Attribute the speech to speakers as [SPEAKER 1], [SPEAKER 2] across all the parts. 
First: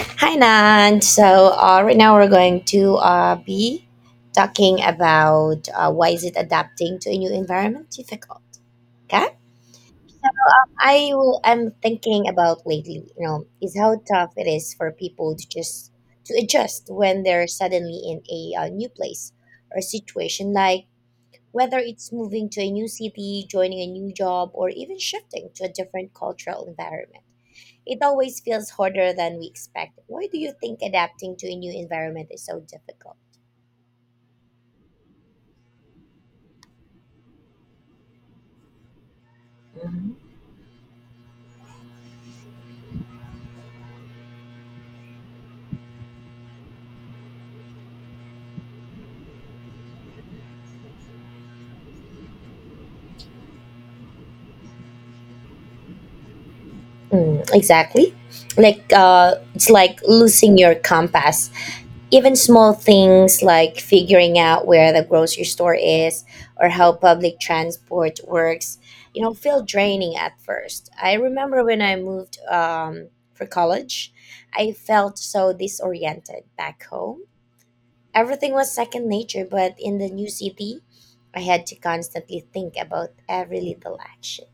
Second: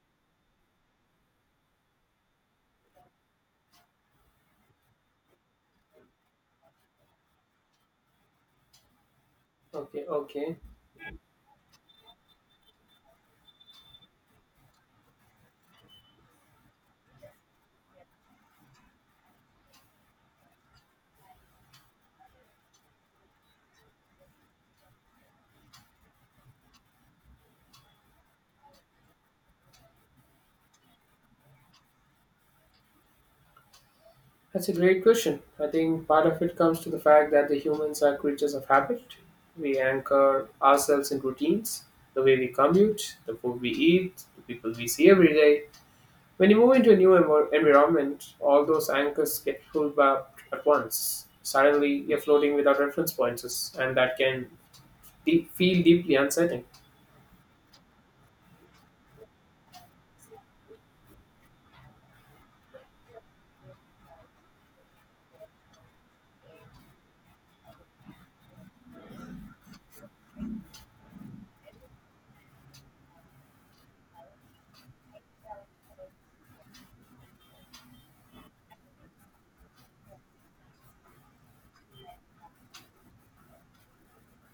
[SPEAKER 1] Hi, Nan. Right now we're going to be talking about why is it adapting to a new environment difficult. Okay.
[SPEAKER 2] Okay, okay.
[SPEAKER 1] I'm thinking about lately, you know, is how tough it is for people to just to adjust when they're suddenly in a new place or situation, like whether it's moving to a new city, joining a new job, or even shifting to a different cultural environment. It always feels harder than we expect. Why do you think adapting to a new environment is so difficult?
[SPEAKER 2] That's a great question. I think part of it comes to the fact that the humans are creatures of habit. We
[SPEAKER 1] Mhm.
[SPEAKER 2] anchor ourselves in routines, the way we commute, the food we eat, the people we see every day. When you move into a environment, all those anchors get pulled back at once. Suddenly, you're floating without reference points, and that can feel deeply unsettling.
[SPEAKER 1] Mm, exactly. Like it's like losing your compass. Even small things like figuring out where the grocery store is or how public transport works, you know, feel draining at first. I remember when I moved for college, I felt so disoriented back home. Everything was second nature, but in the new city, I had to constantly think about every little action.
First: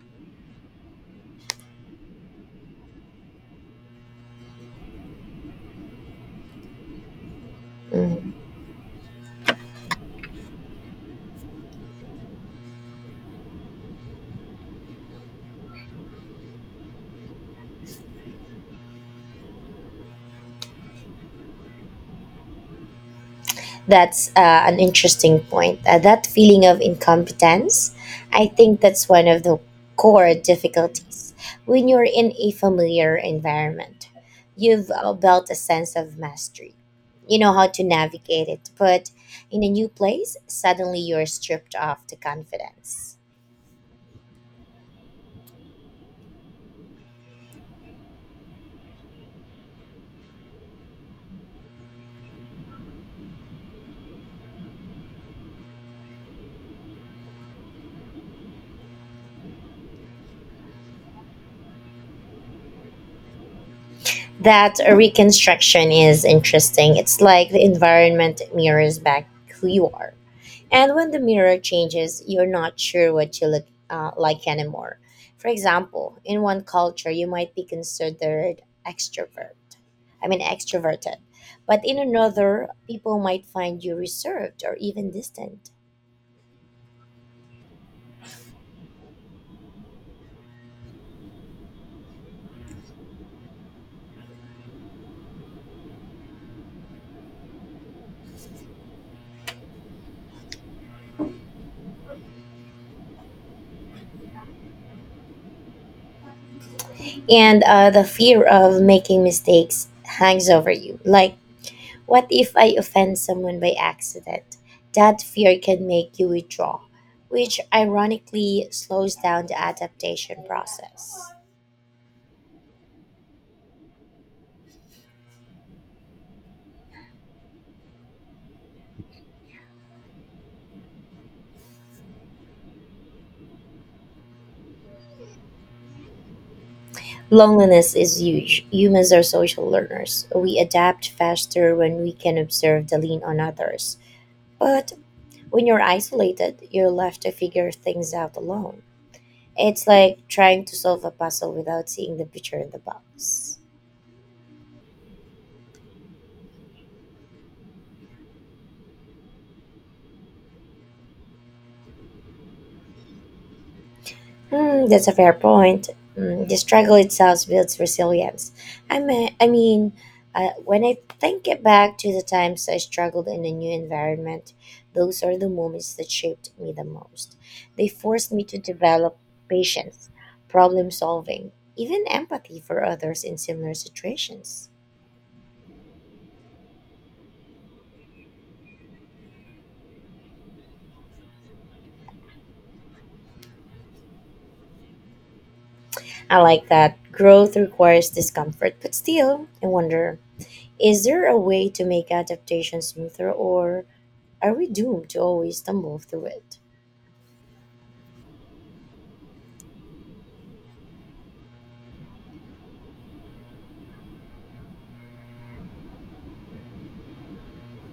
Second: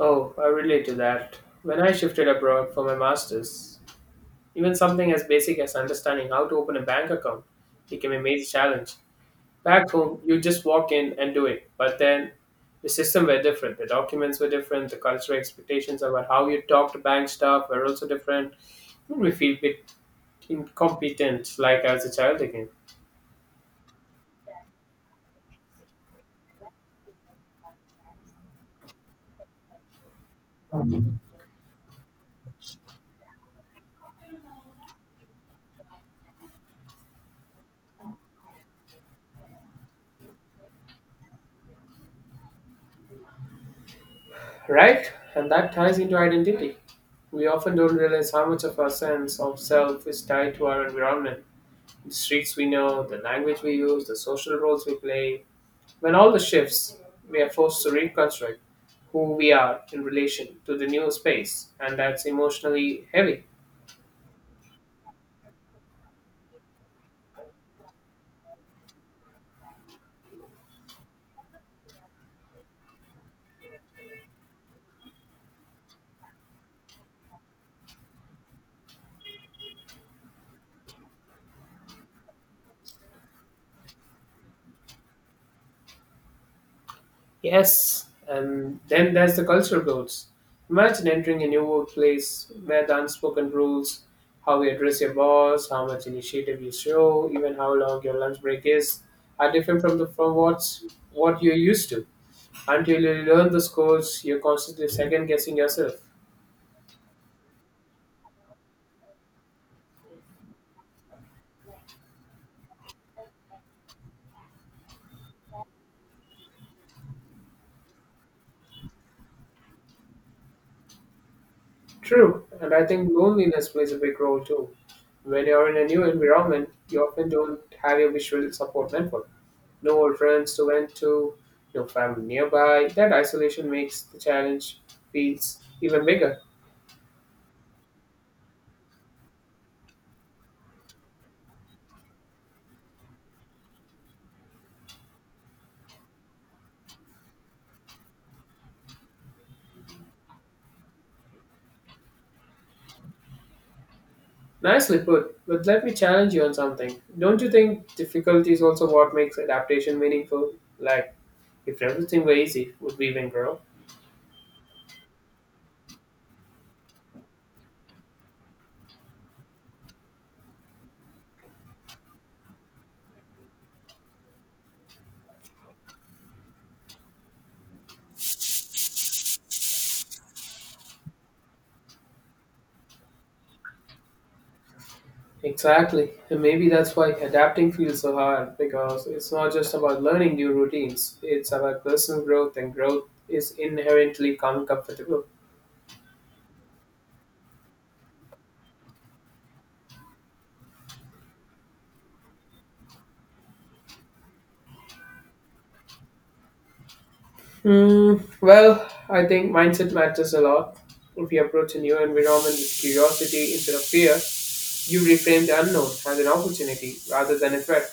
[SPEAKER 2] Oh, I relate to that. When I shifted abroad for my master's, even something as basic as understanding how to open a bank account became a
[SPEAKER 1] Mm.
[SPEAKER 2] major challenge. Back home, you just walk in and do it. But then the system were different. The documents were different. The cultural expectations about how you talk to bank staff were also different. We feel a bit incompetent, like as a child again.
[SPEAKER 1] That's an interesting point. That feeling of incompetence, I think that's one of the core difficulties when you're in a familiar environment. You've built a sense of mastery. You know how to navigate it, but in a new place, suddenly you're stripped of the confidence.
[SPEAKER 2] Right? And that ties into identity. We often don't realize how much of our sense of self is tied to our environment. The streets we know, the language we use, the social roles we play, when all the shifts, we are forced to reconstruct who we are in relation to the new space, and that's emotionally heavy.
[SPEAKER 1] That reconstruction is interesting. It's like the environment mirrors back who you are. And when the mirror changes, you're not sure what you look like anymore. For example, in one culture, you might be considered extrovert. I mean, extroverted. But in another, people might find you reserved or even distant.
[SPEAKER 2] Yes, and then there's the cultural goals. Imagine entering a new workplace where the unspoken rules, how you address your boss, how much initiative you show, even how long your lunch break is, are different from the from what's what you're used to. Until you learn the scores, you're constantly second guessing yourself.
[SPEAKER 1] And the fear of making mistakes hangs over you. Like, what if I offend someone by accident? That fear can make you withdraw, which ironically slows down the adaptation process.
[SPEAKER 2] True, and I think loneliness plays a big role too. When you're in a new environment, you often don't have your visual support network. No old friends to vent to, no family nearby. That isolation makes the challenge feels even bigger.
[SPEAKER 1] Loneliness is huge. Humans are social learners. We adapt faster when we can observe the lean on others. But when you're isolated, you're left to figure things out alone. It's like trying to solve a puzzle without seeing the picture in the box.
[SPEAKER 2] Nicely put, but let me challenge you on something. Don't you think difficulty is also what makes adaptation meaningful? Like, if everything were easy, would we even grow?
[SPEAKER 1] Mm, that's a fair point. Mm, the struggle itself builds resilience. I mean, when I think it back to the times I struggled in a new environment, those are the moments that shaped me the most. They forced me to develop patience, problem solving, even empathy for others in similar situations.
[SPEAKER 2] Exactly. And maybe that's why adapting feels so hard, because it's not just about learning new routines, it's about personal growth, and growth is inherently uncomfortable.
[SPEAKER 1] I like that growth requires discomfort, but still, I wonder, is there a way to make adaptation smoother, or are we doomed to always stumble through it?
[SPEAKER 2] Hmm, well, I think mindset matters a lot. If you approach a new environment with curiosity instead of fear, you reframe the unknown as an opportunity rather than a threat.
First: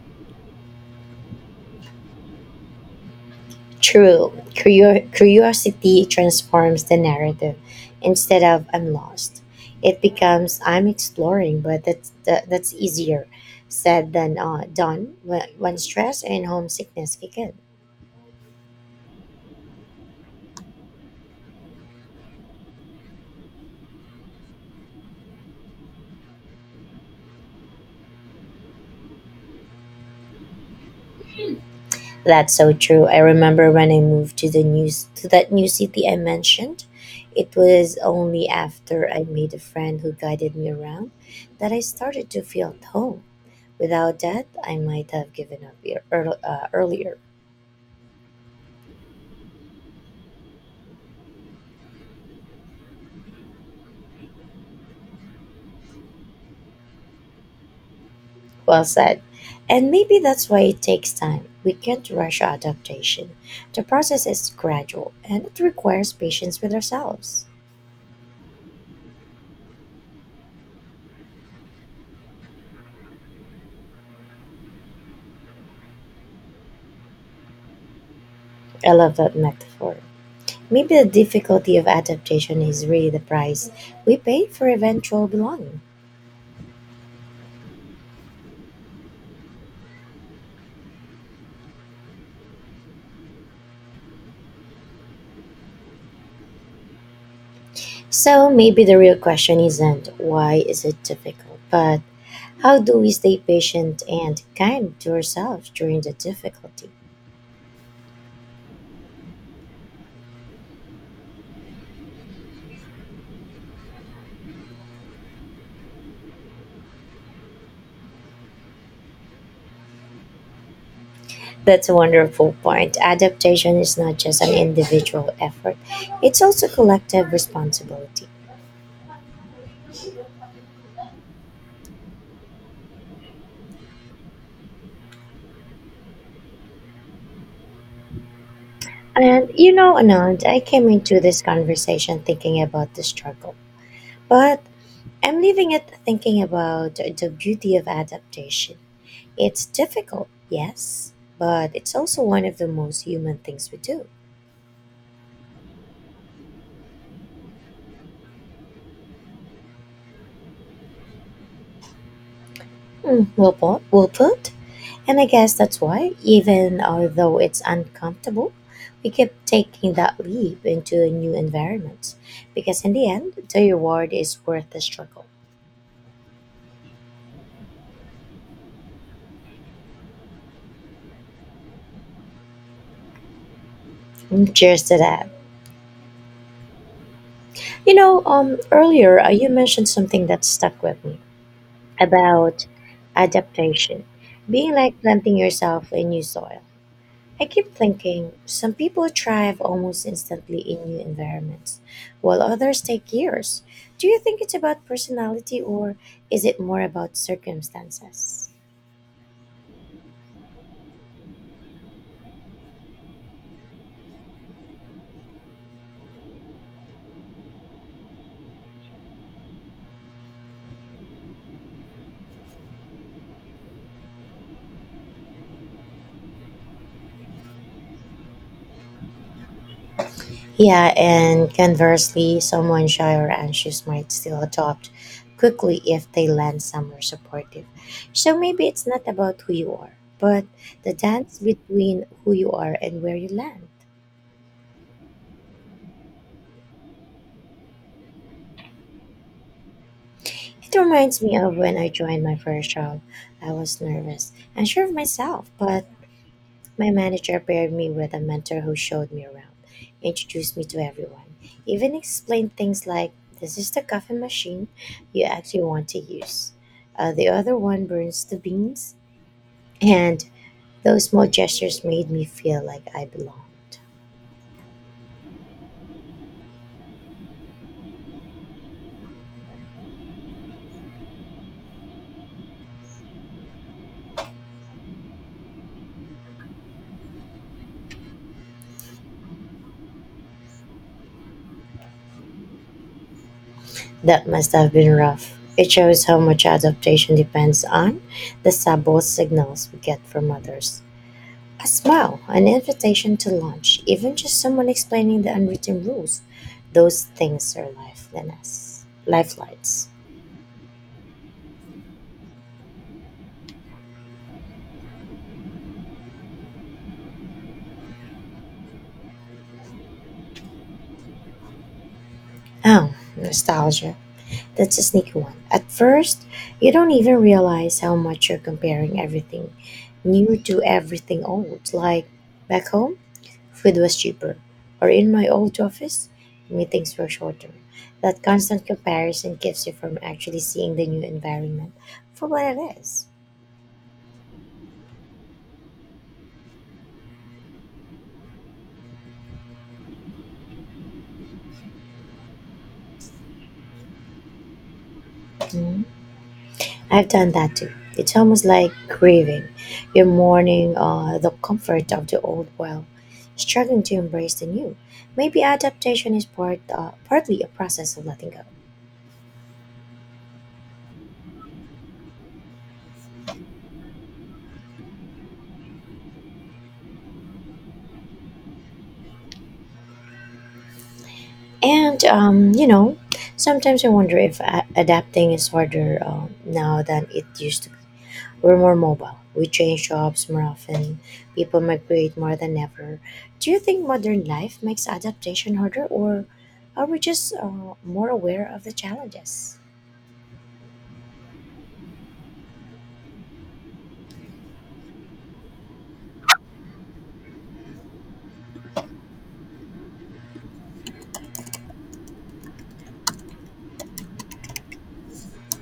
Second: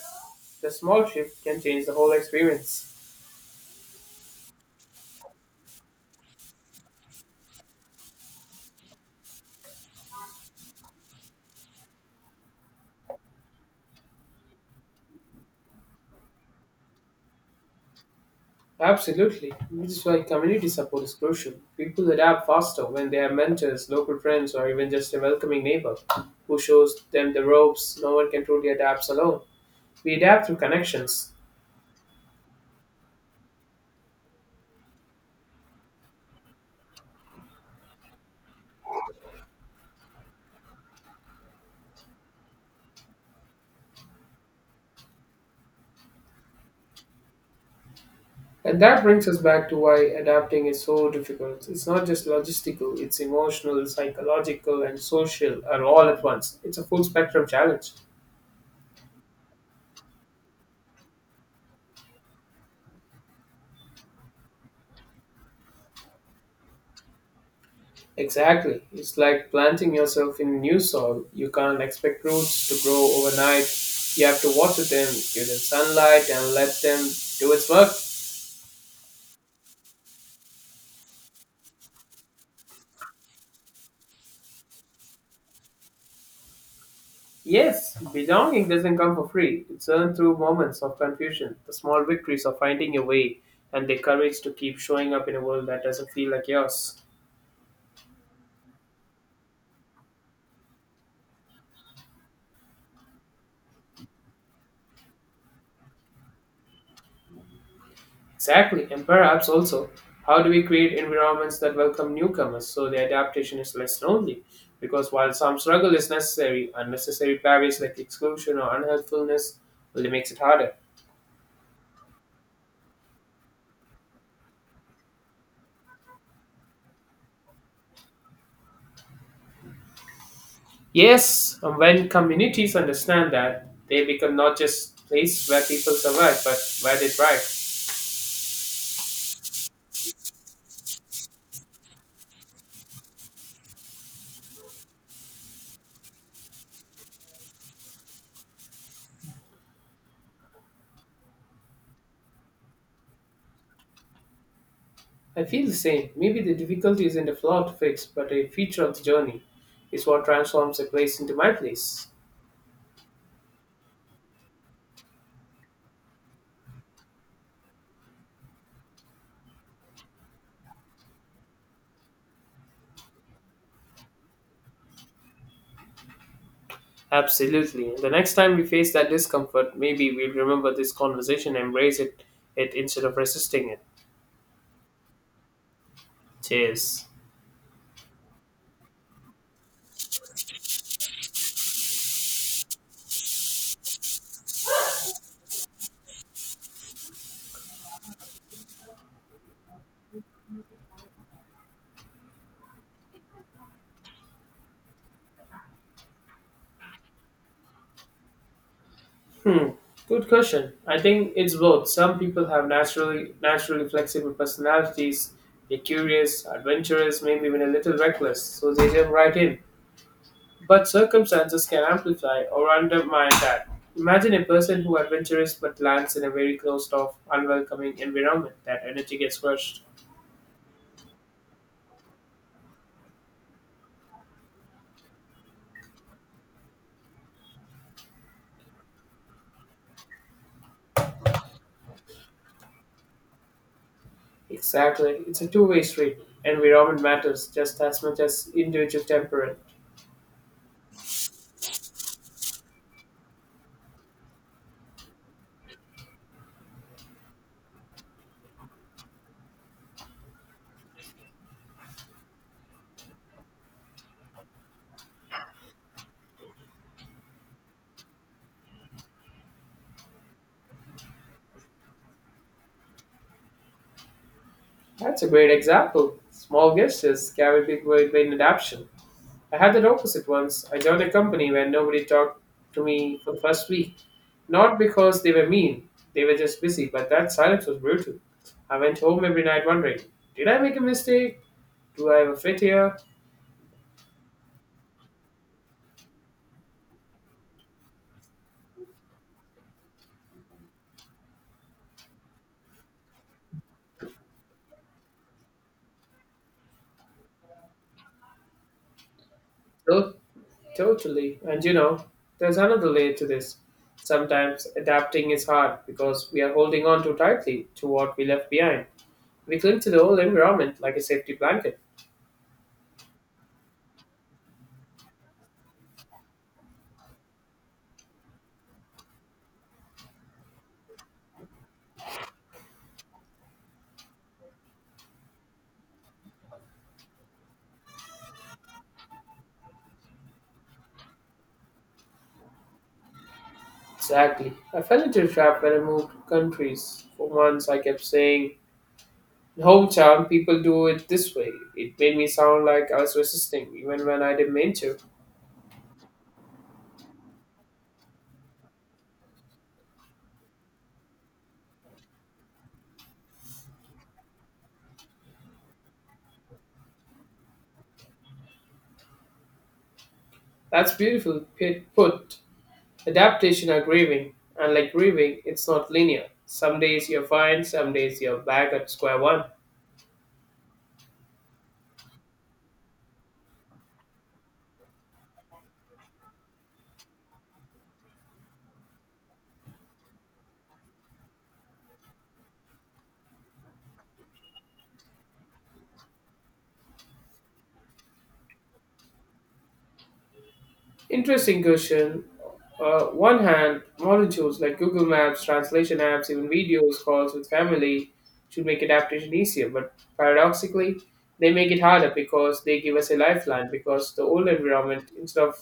[SPEAKER 2] The small shift can change the whole experience.
[SPEAKER 1] True, curiosity transforms the narrative. Instead of I'm lost, it becomes I'm exploring, but that's easier said than done when stress and homesickness kick in.
[SPEAKER 2] Absolutely. Which is why community support is crucial. People adapt faster when they have mentors, local friends, or even just a welcoming neighbor who shows them the ropes. No one can truly adapt alone. We adapt through connections.
[SPEAKER 1] That's so true. I remember when I moved to that new city I mentioned. It was only after I made a friend who guided me around that I started to feel at home. Without that, I might have given up earlier.
[SPEAKER 2] And that brings us back to why adapting is so difficult. It's not just logistical, it's emotional, psychological, and social are all at once. It's a full spectrum challenge.
[SPEAKER 1] Well said. And maybe that's why it takes time. We can't rush adaptation. The process is gradual and it requires patience with ourselves.
[SPEAKER 2] Exactly. It's like planting yourself in new soil. You can't expect roots to grow overnight. You have to water them, give them sunlight, and let them do its work.
[SPEAKER 1] I love that metaphor. Maybe the difficulty of adaptation is really the price we pay for eventual belonging.
[SPEAKER 2] Yes, belonging doesn't come for free. It's earned through moments of confusion, the small victories of finding your way, and the courage to keep showing up in a world that doesn't feel like yours.
[SPEAKER 1] So maybe the real question isn't why is it difficult, but how do we stay patient and kind to ourselves during the difficulty?
[SPEAKER 2] Exactly, and perhaps also, how do we create environments that welcome newcomers so the adaptation is less lonely? Because while some struggle is necessary, unnecessary barriers like exclusion or unhelpfulness only makes it harder.
[SPEAKER 1] That's a wonderful point. Adaptation is not just an individual effort, it's also collective responsibility.
[SPEAKER 2] Yes, and when communities understand that, they become not just place where people survive, but where they thrive.
[SPEAKER 1] And you know, Anand, I came into this conversation thinking about the struggle, but I'm leaving it thinking about the beauty of adaptation. It's difficult, yes, but it's also one of the most human things we do.
[SPEAKER 2] I feel the same. Maybe the difficulty isn't a flaw to fix, but a feature of the journey is what transforms a place into my place.
[SPEAKER 1] Hmm, well put. Well put. And I guess that's why, even though it's uncomfortable, we keep taking that leap into a new environment. Because in the end, the reward is worth the struggle.
[SPEAKER 2] Absolutely. The next time we face that discomfort, maybe we'll remember this conversation, embrace it instead of resisting it.
[SPEAKER 1] Mm, cheers to that.
[SPEAKER 2] Cheers.
[SPEAKER 1] You know, earlier you mentioned something that stuck with me about adaptation, being like planting yourself in new soil. I keep thinking some people thrive almost instantly in new environments, while others take years. Do you think it's about personality, or is it more about circumstances?
[SPEAKER 2] Hmm. Good question. I think it's both. Some people have naturally flexible personalities. They're curious, adventurous, maybe even a little reckless, so they jump right in. But circumstances can amplify or undermine that. Imagine a person who adventurous but lands in a very closed off, unwelcoming environment. That energy gets crushed.
[SPEAKER 1] Yeah, and conversely, someone shy or anxious might still adopt quickly if they land somewhere supportive. So maybe it's not about who you are, but the dance between who you are and where you land.
[SPEAKER 2] Exactly. It's a two-way street. Environment matters just as much as individual temperament.
[SPEAKER 1] It reminds me of when I joined my first job. I was nervous, unsure of myself, but my manager paired me with a mentor who showed me around, introduced me to everyone, even explained things like this is the coffee machine you actually want to use, the other one burns the beans, and those small gestures made me feel like I belonged.
[SPEAKER 2] That's a great example. Small gestures carry big weight in adaptation. I had that opposite once. I joined a company where nobody talked to me for the first week. Not because they were mean, they were just busy, but that silence was brutal. I went home every night wondering, did I make a mistake? Do I ever fit here?
[SPEAKER 1] That must have been rough. It shows how much adaptation depends on the subtle signals we get from others. A smile, an invitation to lunch, even just someone explaining the unwritten rules. Those things are lifelines.
[SPEAKER 2] Those Totally. And you know, there's another layer to this. Sometimes adapting is hard because we are holding on too tightly to what we left behind. We cling to the old environment like a safety blanket.
[SPEAKER 1] Oh, nostalgia. That's a sneaky one. At first, you don't even realize how much you're comparing everything new to everything old. Like back home, food was cheaper. Or in my old office, meetings were shorter. That constant comparison keeps you from actually seeing the new environment for what it is.
[SPEAKER 2] Exactly. I fell into a trap when I moved countries. For months, I kept saying, "In hometown, people do it this way." It made me sound like I was resisting, even when I didn't mean to.
[SPEAKER 1] Mm. I've done that too. It's almost like grieving. You're mourning the comfort of the old while struggling to embrace the new. Maybe adaptation is partly a process of letting go.
[SPEAKER 2] That's put. Adaptation are grieving, and like grieving, it's not linear. Some days you're fine, some days you're back at square one.
[SPEAKER 1] And, you know, sometimes I wonder if adapting is harder now than it used to be. We're more mobile, we change jobs more often, people migrate more than ever. Do you think modern life makes adaptation harder, or are we just more aware of the challenges?
[SPEAKER 2] Interesting question. One hand, modern tools like Google Maps, translation apps, even videos, calls with family should make adaptation easier. But paradoxically, they make it harder because they give us a lifeline. Because the old environment, instead of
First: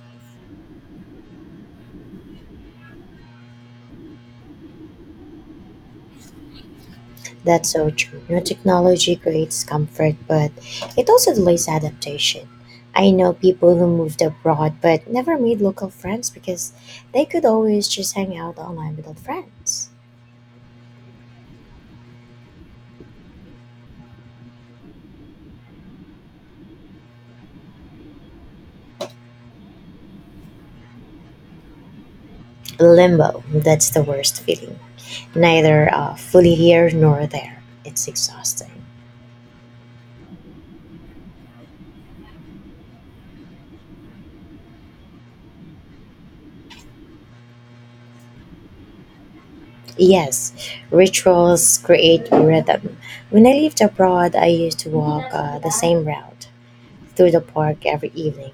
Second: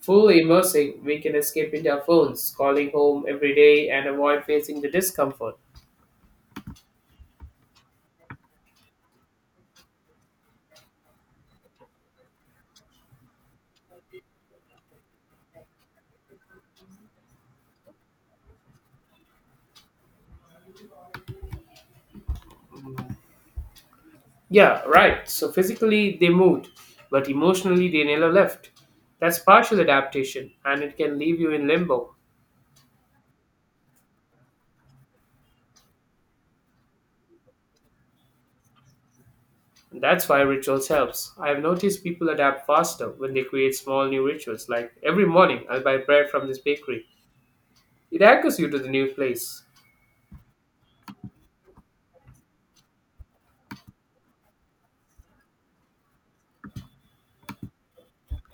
[SPEAKER 2] fully immersing, we can escape into our phones, calling home every day, and avoid facing the discomfort.
[SPEAKER 1] That's so true. New technology creates comfort, but it also delays adaptation. I know people who moved abroad but never made local friends because they could always just hang out online without friends.
[SPEAKER 2] Yeah, right. So physically, they moved, but emotionally, they never left. That's partial adaptation, and it can leave you in limbo.
[SPEAKER 1] Limbo, that's the worst feeling. Neither fully here nor there. It's exhausting.
[SPEAKER 2] That's why rituals helps. I have noticed people adapt faster when they create small new rituals. Like every morning, I'll buy bread from this bakery. It anchors you to the new place.
[SPEAKER 1] Yes, rituals create rhythm. When I lived abroad, I used to walk the same route through the park every evening.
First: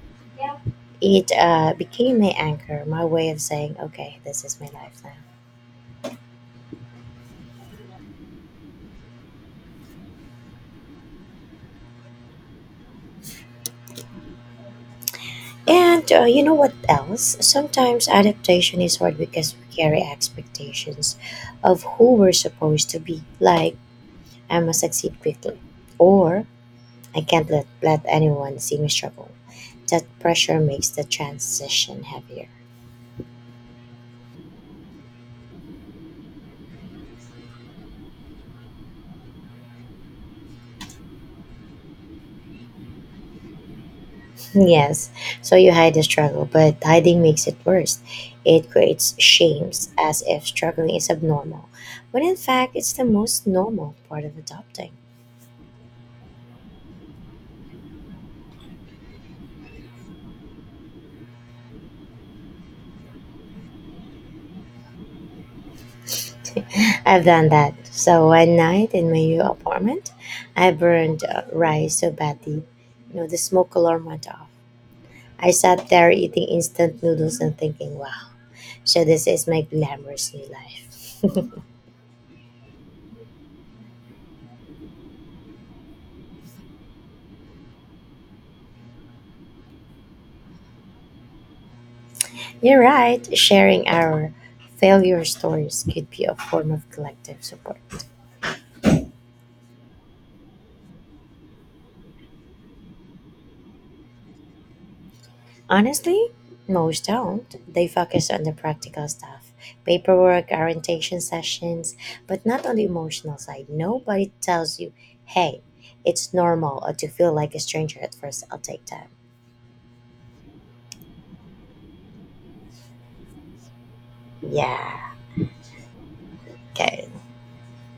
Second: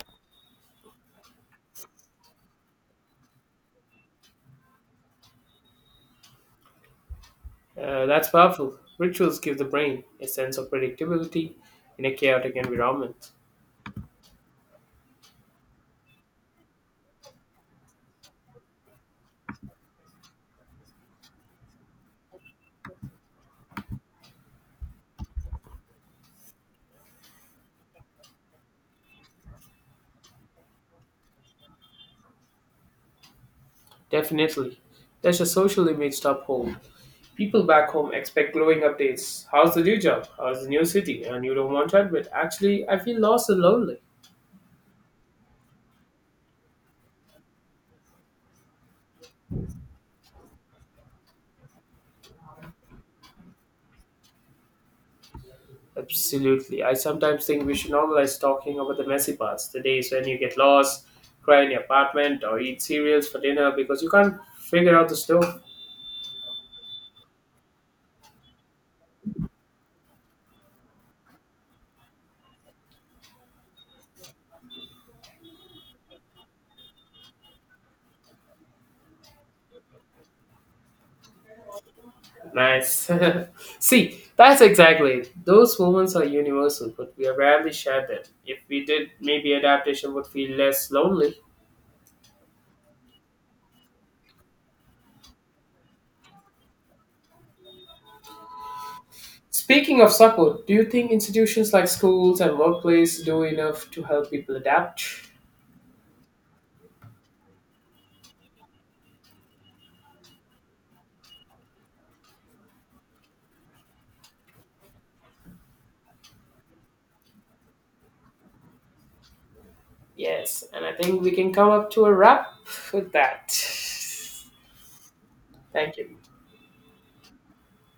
[SPEAKER 1] It became my anchor, my way of saying, okay, this is my life now.
[SPEAKER 2] That's powerful. Rituals give the brain a sense of predictability in a chaotic environment.
[SPEAKER 1] And you know what else? Sometimes adaptation is hard because we carry expectations of who we're supposed to be. Like, I must succeed quickly, or I can't let anyone see me struggle. That pressure makes the transition heavier.
[SPEAKER 2] Definitely. There's a social image to home. People back home expect glowing updates. How's the new job? How's the new city? And you don't want to admit. Actually, I feel lost and lonely.
[SPEAKER 1] Yes, so you hide the struggle, but hiding makes it worse. It creates shames as if struggling is abnormal, when in fact, it's the most normal part of adopting.
[SPEAKER 2] Absolutely. I sometimes think we should normalize talking about the messy parts, the days when you get lost, cry in your apartment, or eat cereals for dinner because you can't figure out the stove.
[SPEAKER 1] I've done that. So one night in my new apartment, I burned rice so badly, you know, the smoke alarm went off. I sat there eating instant noodles and thinking, wow, so this is my glamorous new life.
[SPEAKER 2] Nice. See, that's exactly it. Those moments are universal, but we rarely share them. If we did, maybe adaptation would feel less lonely.
[SPEAKER 1] You're right, sharing our failure stories could be a form of collective support.
[SPEAKER 2] Speaking of support, do you think institutions like schools and workplaces do enough to help people adapt?
[SPEAKER 1] Honestly, most don't. They focus on the practical stuff, paperwork, orientation sessions, but not on the emotional side. Nobody tells you, hey, it's normal or to feel like a stranger at first. I'll take time.
[SPEAKER 2] Yes, and I think we can come up to a wrap with that.
[SPEAKER 1] Yeah.
[SPEAKER 2] Thank you.
[SPEAKER 1] Okay.